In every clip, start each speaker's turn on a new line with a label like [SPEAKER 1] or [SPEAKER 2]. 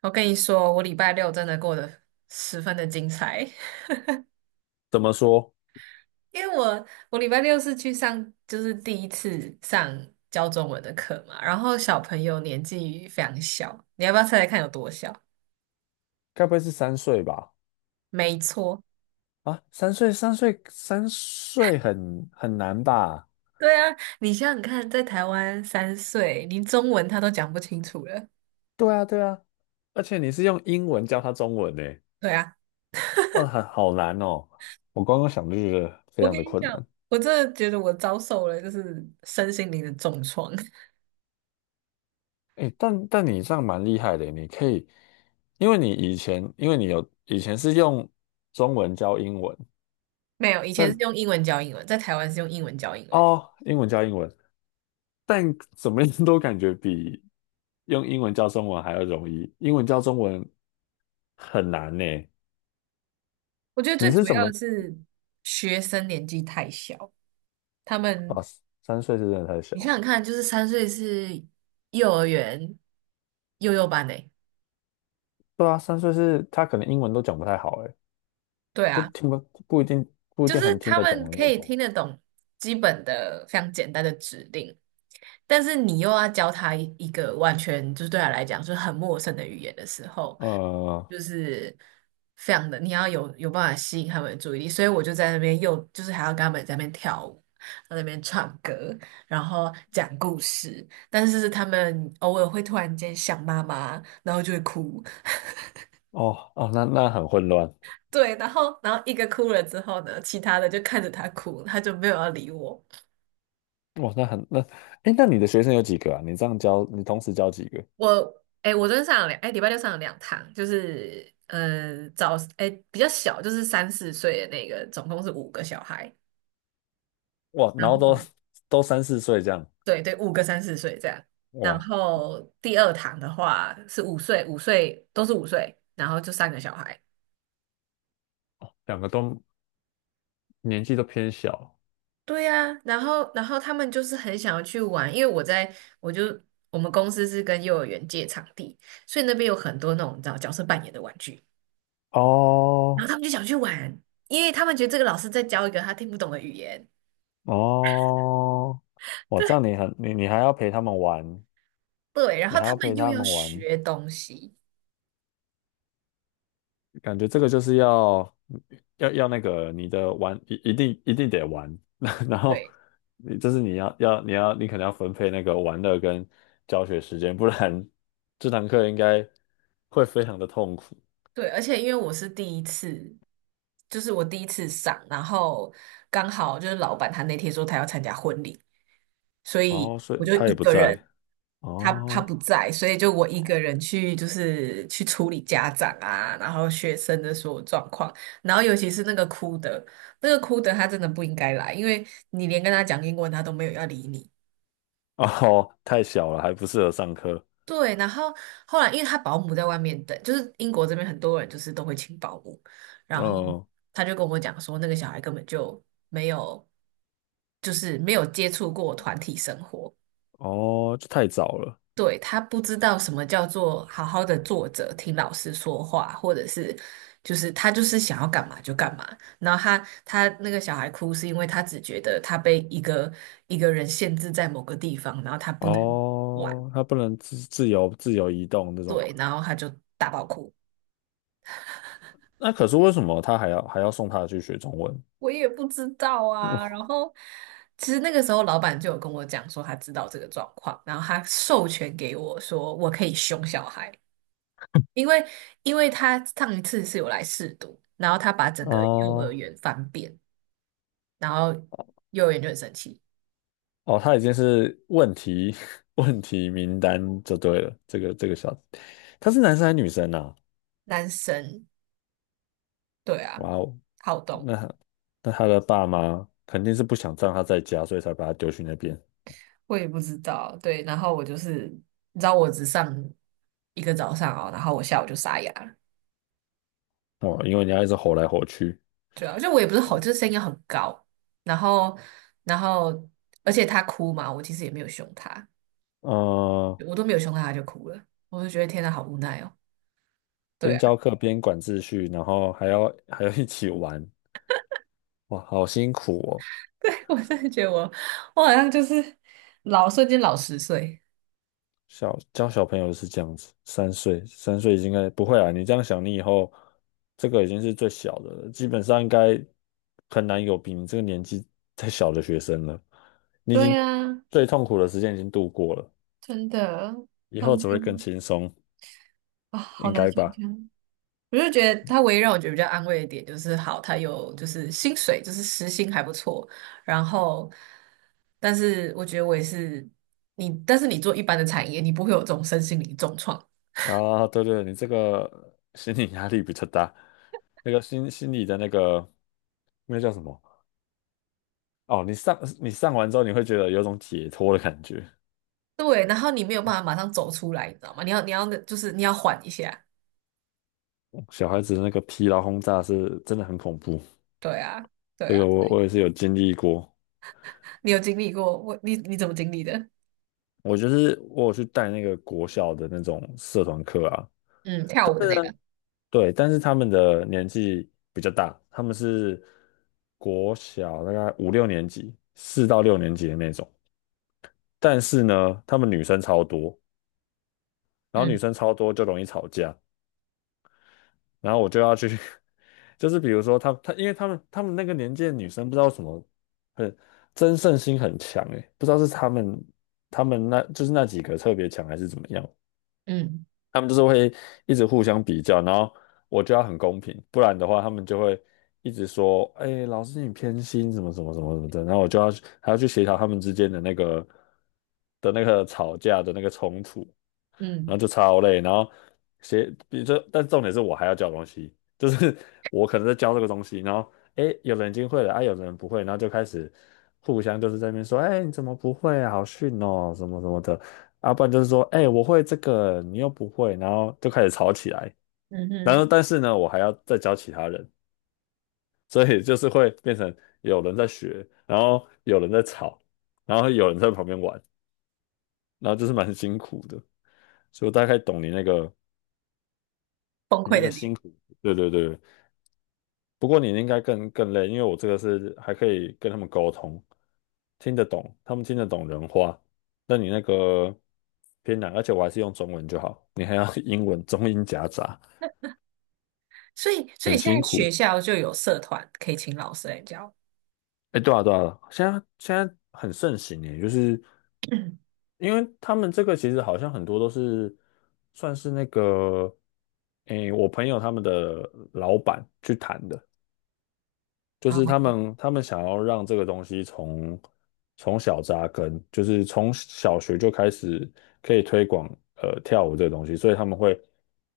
[SPEAKER 1] 我跟你说，我礼拜六真的过得十分的精彩。
[SPEAKER 2] 怎么说？
[SPEAKER 1] 因为我礼拜六是去上，就是第一次上教中文的课嘛。然后小朋友年纪非常小，你要不要猜猜看有多小？
[SPEAKER 2] 该不会是三岁吧？
[SPEAKER 1] 没错。
[SPEAKER 2] 啊，三岁，三岁，三岁很难吧？
[SPEAKER 1] 对啊，你想想看，在台湾三岁，连中文他都讲不清楚了。
[SPEAKER 2] 对啊，对啊，而且你是用英文教他中文呢，
[SPEAKER 1] 对啊，
[SPEAKER 2] 哇，很好难哦。我刚刚想就觉得非
[SPEAKER 1] 我
[SPEAKER 2] 常
[SPEAKER 1] 跟
[SPEAKER 2] 的
[SPEAKER 1] 你
[SPEAKER 2] 困
[SPEAKER 1] 讲，
[SPEAKER 2] 难。
[SPEAKER 1] 我真的觉得我遭受了就是身心灵的重创。
[SPEAKER 2] 诶，但你这样蛮厉害的，你可以，因为你以前，因为你有以前是用中文教英文，
[SPEAKER 1] 没有，以前是
[SPEAKER 2] 但
[SPEAKER 1] 用英文教英文，在台湾是用英文教英文。
[SPEAKER 2] 哦，英文教英文，但怎么样都感觉比用英文教中文还要容易，英文教中文很难呢。
[SPEAKER 1] 我觉得最
[SPEAKER 2] 你是
[SPEAKER 1] 主
[SPEAKER 2] 怎
[SPEAKER 1] 要的
[SPEAKER 2] 么？
[SPEAKER 1] 是学生年纪太小，他
[SPEAKER 2] 啊？
[SPEAKER 1] 们
[SPEAKER 2] 三岁是真的太
[SPEAKER 1] 你想
[SPEAKER 2] 小，
[SPEAKER 1] 想看，就是三岁是幼儿园幼幼班诶。
[SPEAKER 2] 对啊，三岁是他可能英文都讲不太好，哎，
[SPEAKER 1] 对
[SPEAKER 2] 就
[SPEAKER 1] 啊，
[SPEAKER 2] 听不不一定不一
[SPEAKER 1] 就
[SPEAKER 2] 定
[SPEAKER 1] 是
[SPEAKER 2] 很听
[SPEAKER 1] 他
[SPEAKER 2] 得懂
[SPEAKER 1] 们
[SPEAKER 2] 的
[SPEAKER 1] 可
[SPEAKER 2] 那
[SPEAKER 1] 以
[SPEAKER 2] 种。
[SPEAKER 1] 听得懂基本的非常简单的指令，但是你又要教他一个完全就是对他来讲就是很陌生的语言的时候，
[SPEAKER 2] 呃，
[SPEAKER 1] 就是非常的你要有办法吸引他们的注意力。所以我就在那边又就是还要跟他们在那边跳舞，在那边唱歌，然后讲故事，但是他们偶尔会突然间想妈妈，然后就会哭。
[SPEAKER 2] 哦哦，那很混乱，
[SPEAKER 1] 对，然后一个哭了之后呢，其他的就看着他哭，他就没有要理我。
[SPEAKER 2] 哇，那很那，哎，那你的学生有几个啊？你这样教，你同时教几个？
[SPEAKER 1] 我昨天上了两哎，礼拜六上了两堂，就是比较小，就是三四岁的那个，总共是五个小孩。
[SPEAKER 2] 哇，
[SPEAKER 1] 然
[SPEAKER 2] 然后都
[SPEAKER 1] 后
[SPEAKER 2] 都三四岁这样，
[SPEAKER 1] 对对，五个三四岁这样。然
[SPEAKER 2] 哇，
[SPEAKER 1] 后第二堂的话是五岁，五岁都是五岁，然后就三个小孩。
[SPEAKER 2] 两个都年纪都偏小。
[SPEAKER 1] 对呀，然后他们就是很想要去玩。因为我在我就我们公司是跟幼儿园借场地，所以那边有很多那种你知道角色扮演的玩具，然
[SPEAKER 2] 哦，
[SPEAKER 1] 后他们就想去玩，因为他们觉得这个老师在教一个他听不懂的语言。
[SPEAKER 2] 哦，哇，这样
[SPEAKER 1] 对。
[SPEAKER 2] 你很你你还要陪他们玩，
[SPEAKER 1] 对，然
[SPEAKER 2] 你
[SPEAKER 1] 后
[SPEAKER 2] 还
[SPEAKER 1] 他
[SPEAKER 2] 要陪
[SPEAKER 1] 们又
[SPEAKER 2] 他
[SPEAKER 1] 要
[SPEAKER 2] 们玩，
[SPEAKER 1] 学东西。
[SPEAKER 2] 感觉这个就是要那个你的玩一定得玩，然后
[SPEAKER 1] 对
[SPEAKER 2] 你这是你要要你要你可能要分配那个玩乐跟教学时间，不然这堂课应该会非常的痛苦。
[SPEAKER 1] 对，而且因为我是第一次，就是我第一次上。然后刚好就是老板他那天说他要参加婚礼，所以
[SPEAKER 2] 哦，所
[SPEAKER 1] 我
[SPEAKER 2] 以
[SPEAKER 1] 就
[SPEAKER 2] 他
[SPEAKER 1] 一
[SPEAKER 2] 也不
[SPEAKER 1] 个
[SPEAKER 2] 在。
[SPEAKER 1] 人，他
[SPEAKER 2] 哦
[SPEAKER 1] 不在，所以就我一个人去就是去处理家长啊，然后学生的所有状况。然后尤其是那个哭的，那个哭的他真的不应该来，因为你连跟他讲英文他都没有要理你。
[SPEAKER 2] 哦，太小了，还不适合上课。
[SPEAKER 1] 对，然后后来因为他保姆在外面等，就是英国这边很多人就是都会请保姆，然后
[SPEAKER 2] 嗯，
[SPEAKER 1] 他就跟我讲说，那个小孩根本就没有，就是没有接触过团体生活。
[SPEAKER 2] 哦，这太早了。
[SPEAKER 1] 对，他不知道什么叫做好好的坐着听老师说话，或者是就是他就是想要干嘛就干嘛。然后他那个小孩哭是因为他只觉得他被一个人限制在某个地方，然后他不能玩。
[SPEAKER 2] 哦，他不能自由移动这种。
[SPEAKER 1] 对，然后他就大爆哭。
[SPEAKER 2] 那可是为什么他还要送他去学中文？
[SPEAKER 1] 我也不知道啊。然 后其实那个时候老板就有跟我讲说他知道这个状况，然后他授权给我说我可以凶小孩。因为他上一次是有来试读，然后他把整个幼儿
[SPEAKER 2] 哦
[SPEAKER 1] 园翻遍，然后幼儿园就很生气。
[SPEAKER 2] 哦，他已经是问题 问题名单就对了。这个小子他是男生还是女生啊？
[SPEAKER 1] 男生对啊，
[SPEAKER 2] 哇哦，
[SPEAKER 1] 好动。
[SPEAKER 2] 那他的爸妈肯定是不想让他在家，所以才把他丢去那边
[SPEAKER 1] 我也不知道，对。然后我就是你知道我只上一个早上哦，然后我下午就牙了。
[SPEAKER 2] 哦。因为你要一直吼来吼去，
[SPEAKER 1] 对啊，就我也不是吼，就是声音很高。然后，然后，而且他哭嘛，我其实也没有凶他，
[SPEAKER 2] 嗯，
[SPEAKER 1] 我都没有凶他，他就哭了，我就觉得天哪，好无奈哦。对
[SPEAKER 2] 边
[SPEAKER 1] 啊，
[SPEAKER 2] 教课边管秩序，然后还要一起玩，哇，好辛苦哦。
[SPEAKER 1] 对，我真的觉得我，我好像就是老瞬间老十岁。
[SPEAKER 2] 小教小朋友是这样子，三岁，三岁应该不会啊。你这样想，你以后这个已经是最小的了，基本上应该很难有比你这个年纪再小的学生了。你已
[SPEAKER 1] 对
[SPEAKER 2] 经
[SPEAKER 1] 呀，
[SPEAKER 2] 最痛苦的时间已经度过了，
[SPEAKER 1] 真的，
[SPEAKER 2] 以
[SPEAKER 1] 他
[SPEAKER 2] 后
[SPEAKER 1] 们
[SPEAKER 2] 只
[SPEAKER 1] 就
[SPEAKER 2] 会更轻松，
[SPEAKER 1] 啊，好
[SPEAKER 2] 应
[SPEAKER 1] 难
[SPEAKER 2] 该
[SPEAKER 1] 想
[SPEAKER 2] 吧？
[SPEAKER 1] 象。我就觉得他唯一让我觉得比较安慰的点就是，好，他有就是薪水，就是时薪还不错。然后，但是我觉得我也是你，但是你做一般的产业，你不会有这种身心灵重创。
[SPEAKER 2] 啊，对对，你这个心理压力比较大，那个心理的那个那叫什么？哦，你上你上完之后，你会觉得有种解脱的感觉。
[SPEAKER 1] 对，然后你没有办法马上走出来，你知道吗？你要就是你要缓一下。
[SPEAKER 2] 小孩子的那个疲劳轰炸是真的很恐怖。
[SPEAKER 1] 对啊，对
[SPEAKER 2] 这
[SPEAKER 1] 啊，
[SPEAKER 2] 个我也是有经历过，
[SPEAKER 1] 你有经历过？你你怎么经历的？
[SPEAKER 2] 我就是我有去带那个国小的那种社团课啊，
[SPEAKER 1] 嗯，跳舞的那个。
[SPEAKER 2] 对，但是他们的年纪比较大，他们是国小大概五六年级，四到六年级的那种，但是呢，他们女生超多，然后女
[SPEAKER 1] 嗯
[SPEAKER 2] 生超多就容易吵架，然后我就要去，就是比如说他，因为他们那个年纪的女生不知道什么争胜心很强诶，不知道是他们那就是那几个特别强还是怎么样。
[SPEAKER 1] 嗯
[SPEAKER 2] 他们就是会一直互相比较，然后我就要很公平，不然的话他们就会一直说，哎，老师你偏心什么什么什么什么的，然后我就要还要去协调他们之间的那个的那个吵架的那个冲突。然
[SPEAKER 1] 嗯，
[SPEAKER 2] 后就超累，然后写，比如说，但重点是我还要教东西，就是 我可能在教这个东西，然后诶，有人已经会了啊，有人不会，然后就开始互相就是在那边说，哎，你怎么不会啊？好逊哦，什么什么的，啊，不然就是说，哎，我会这个，你又不会，然后就开始吵起来，
[SPEAKER 1] 嗯
[SPEAKER 2] 然
[SPEAKER 1] 哼，
[SPEAKER 2] 后但是呢，我还要再教其他人，所以就是会变成有人在学，然后有人在吵，然后有人在旁边玩，然后就是蛮辛苦的，所以我大概懂你那个。
[SPEAKER 1] 崩
[SPEAKER 2] 你
[SPEAKER 1] 溃
[SPEAKER 2] 那
[SPEAKER 1] 的
[SPEAKER 2] 个
[SPEAKER 1] 点。
[SPEAKER 2] 辛苦，对对对。不过你应该更累，因为我这个是还可以跟他们沟通，听得懂，他们听得懂人话。那你那个偏难，而且我还是用中文就好，你还要 英文中英夹杂，
[SPEAKER 1] 所以
[SPEAKER 2] 很
[SPEAKER 1] 现
[SPEAKER 2] 辛
[SPEAKER 1] 在学
[SPEAKER 2] 苦。
[SPEAKER 1] 校就有社团可以请老师来教。
[SPEAKER 2] 哎，对啊对啊，现在很盛行耶，就是 因为他们这个其实好像很多都是算是那个，哎，我朋友他们的老板去谈的。就
[SPEAKER 1] 然
[SPEAKER 2] 是他
[SPEAKER 1] 后。
[SPEAKER 2] 们他们想要让这个东西从小扎根，就是从小学就开始可以推广跳舞这个东西，所以他们会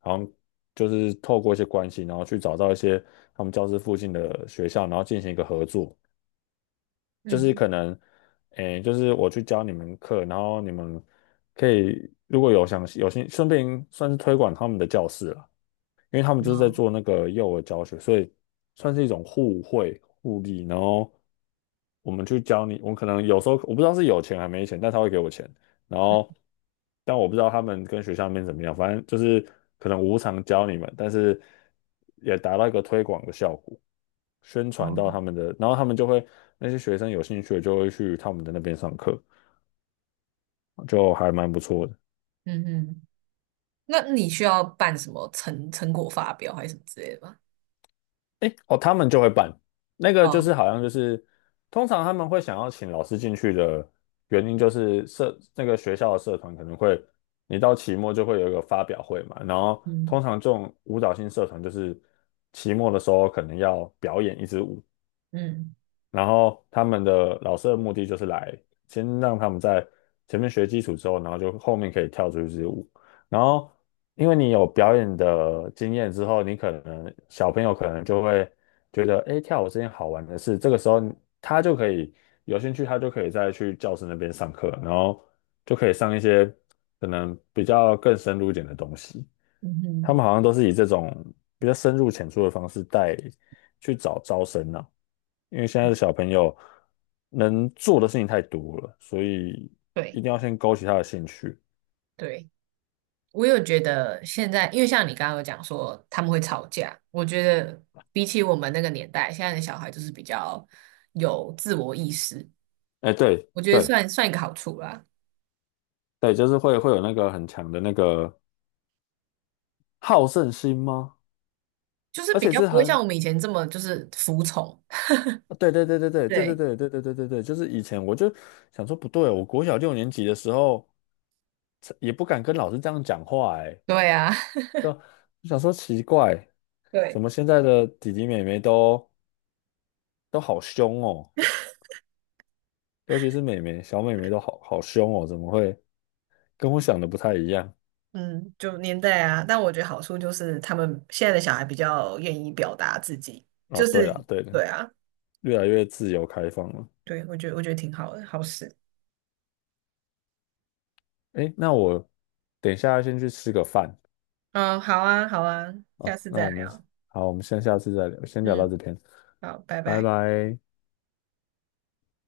[SPEAKER 2] 好像就是透过一些关系，然后去找到一些他们教室附近的学校，然后进行一个合作，就是
[SPEAKER 1] 嗯，
[SPEAKER 2] 可能诶，就是我去教你们课，然后你们可以如果有想有兴顺便算是推广他们的教室了。因为他们就是在
[SPEAKER 1] 哦
[SPEAKER 2] 做那个幼儿教学，所以算是一种互惠互利。然后我们去教你，我可能有时候我不知道是有钱还没钱，但他会给我钱。然后，但我不知道他们跟学校那边怎么样，反正就是可能无偿教你们，但是也达到一个推广的效果，宣传到他
[SPEAKER 1] 哦，
[SPEAKER 2] 们的，然后他们就会那些学生有兴趣的就会去他们的那边上课，就还蛮不错的。
[SPEAKER 1] 嗯嗯，那你需要办什么成果发表还是什么之类的吗？
[SPEAKER 2] 诶，哦，他们就会办那个，就
[SPEAKER 1] 哦，
[SPEAKER 2] 是好像就是，通常他们会想要请老师进去的原因，就是社那个学校的社团可能会，你到期末就会有一个发表会嘛，然后
[SPEAKER 1] 嗯
[SPEAKER 2] 通常这种舞蹈性社团就是期末的时候可能要表演一支舞，
[SPEAKER 1] 嗯，
[SPEAKER 2] 然后他们的老师的目的就是来先让他们在前面学基础之后，然后就后面可以跳出去支舞。然后因为你有表演的经验之后，你可能小朋友可能就会觉得，哎，跳舞是件好玩的事。这个时候他就可以有兴趣，他就可以再去教室那边上课，然后就可以上一些可能比较更深入一点的东西。
[SPEAKER 1] 嗯
[SPEAKER 2] 他
[SPEAKER 1] 哼，
[SPEAKER 2] 们好像都是以这种比较深入浅出的方式带去找招生啊。因为现在的小朋友能做的事情太多了，所以
[SPEAKER 1] 对
[SPEAKER 2] 一定要先勾起他的兴趣。
[SPEAKER 1] 对，我有觉得现在，因为像你刚刚有讲说他们会吵架，我觉得比起我们那个年代，现在的小孩就是比较有自我意识。
[SPEAKER 2] 哎，对
[SPEAKER 1] 我觉得
[SPEAKER 2] 对
[SPEAKER 1] 算一个好处啦，
[SPEAKER 2] 对，就是会有那个很强的那个好胜心吗？
[SPEAKER 1] 就是
[SPEAKER 2] 而
[SPEAKER 1] 比
[SPEAKER 2] 且
[SPEAKER 1] 较
[SPEAKER 2] 是
[SPEAKER 1] 不会像
[SPEAKER 2] 很，
[SPEAKER 1] 我们以前这么就是服从。
[SPEAKER 2] 对对对对对对对对
[SPEAKER 1] 对，
[SPEAKER 2] 对对对对对，就是以前我就想说不对，我国小六年级的时候也不敢跟老师这样讲话，哎，
[SPEAKER 1] 对啊，
[SPEAKER 2] 就想说奇怪，怎
[SPEAKER 1] 对。
[SPEAKER 2] 么现在的弟弟妹妹都好凶哦，尤其是妹妹，小妹妹都好好凶哦，怎么会？跟我想的不太一样
[SPEAKER 1] 嗯，就年代啊，但我觉得好处就是他们现在的小孩比较愿意表达自己，
[SPEAKER 2] 啊。
[SPEAKER 1] 就
[SPEAKER 2] 对
[SPEAKER 1] 是
[SPEAKER 2] 了，对了，
[SPEAKER 1] 对啊。
[SPEAKER 2] 越来越自由开放了。
[SPEAKER 1] 对，我觉得我觉得挺好的，好事。
[SPEAKER 2] 诶，那我等一下先去吃个饭
[SPEAKER 1] 嗯，好啊，好啊，下
[SPEAKER 2] 啊。
[SPEAKER 1] 次
[SPEAKER 2] 那
[SPEAKER 1] 再
[SPEAKER 2] 我们
[SPEAKER 1] 聊。
[SPEAKER 2] 好，我们先下次再聊，先聊到
[SPEAKER 1] 嗯，
[SPEAKER 2] 这边，
[SPEAKER 1] 好，拜
[SPEAKER 2] 拜
[SPEAKER 1] 拜。
[SPEAKER 2] 拜。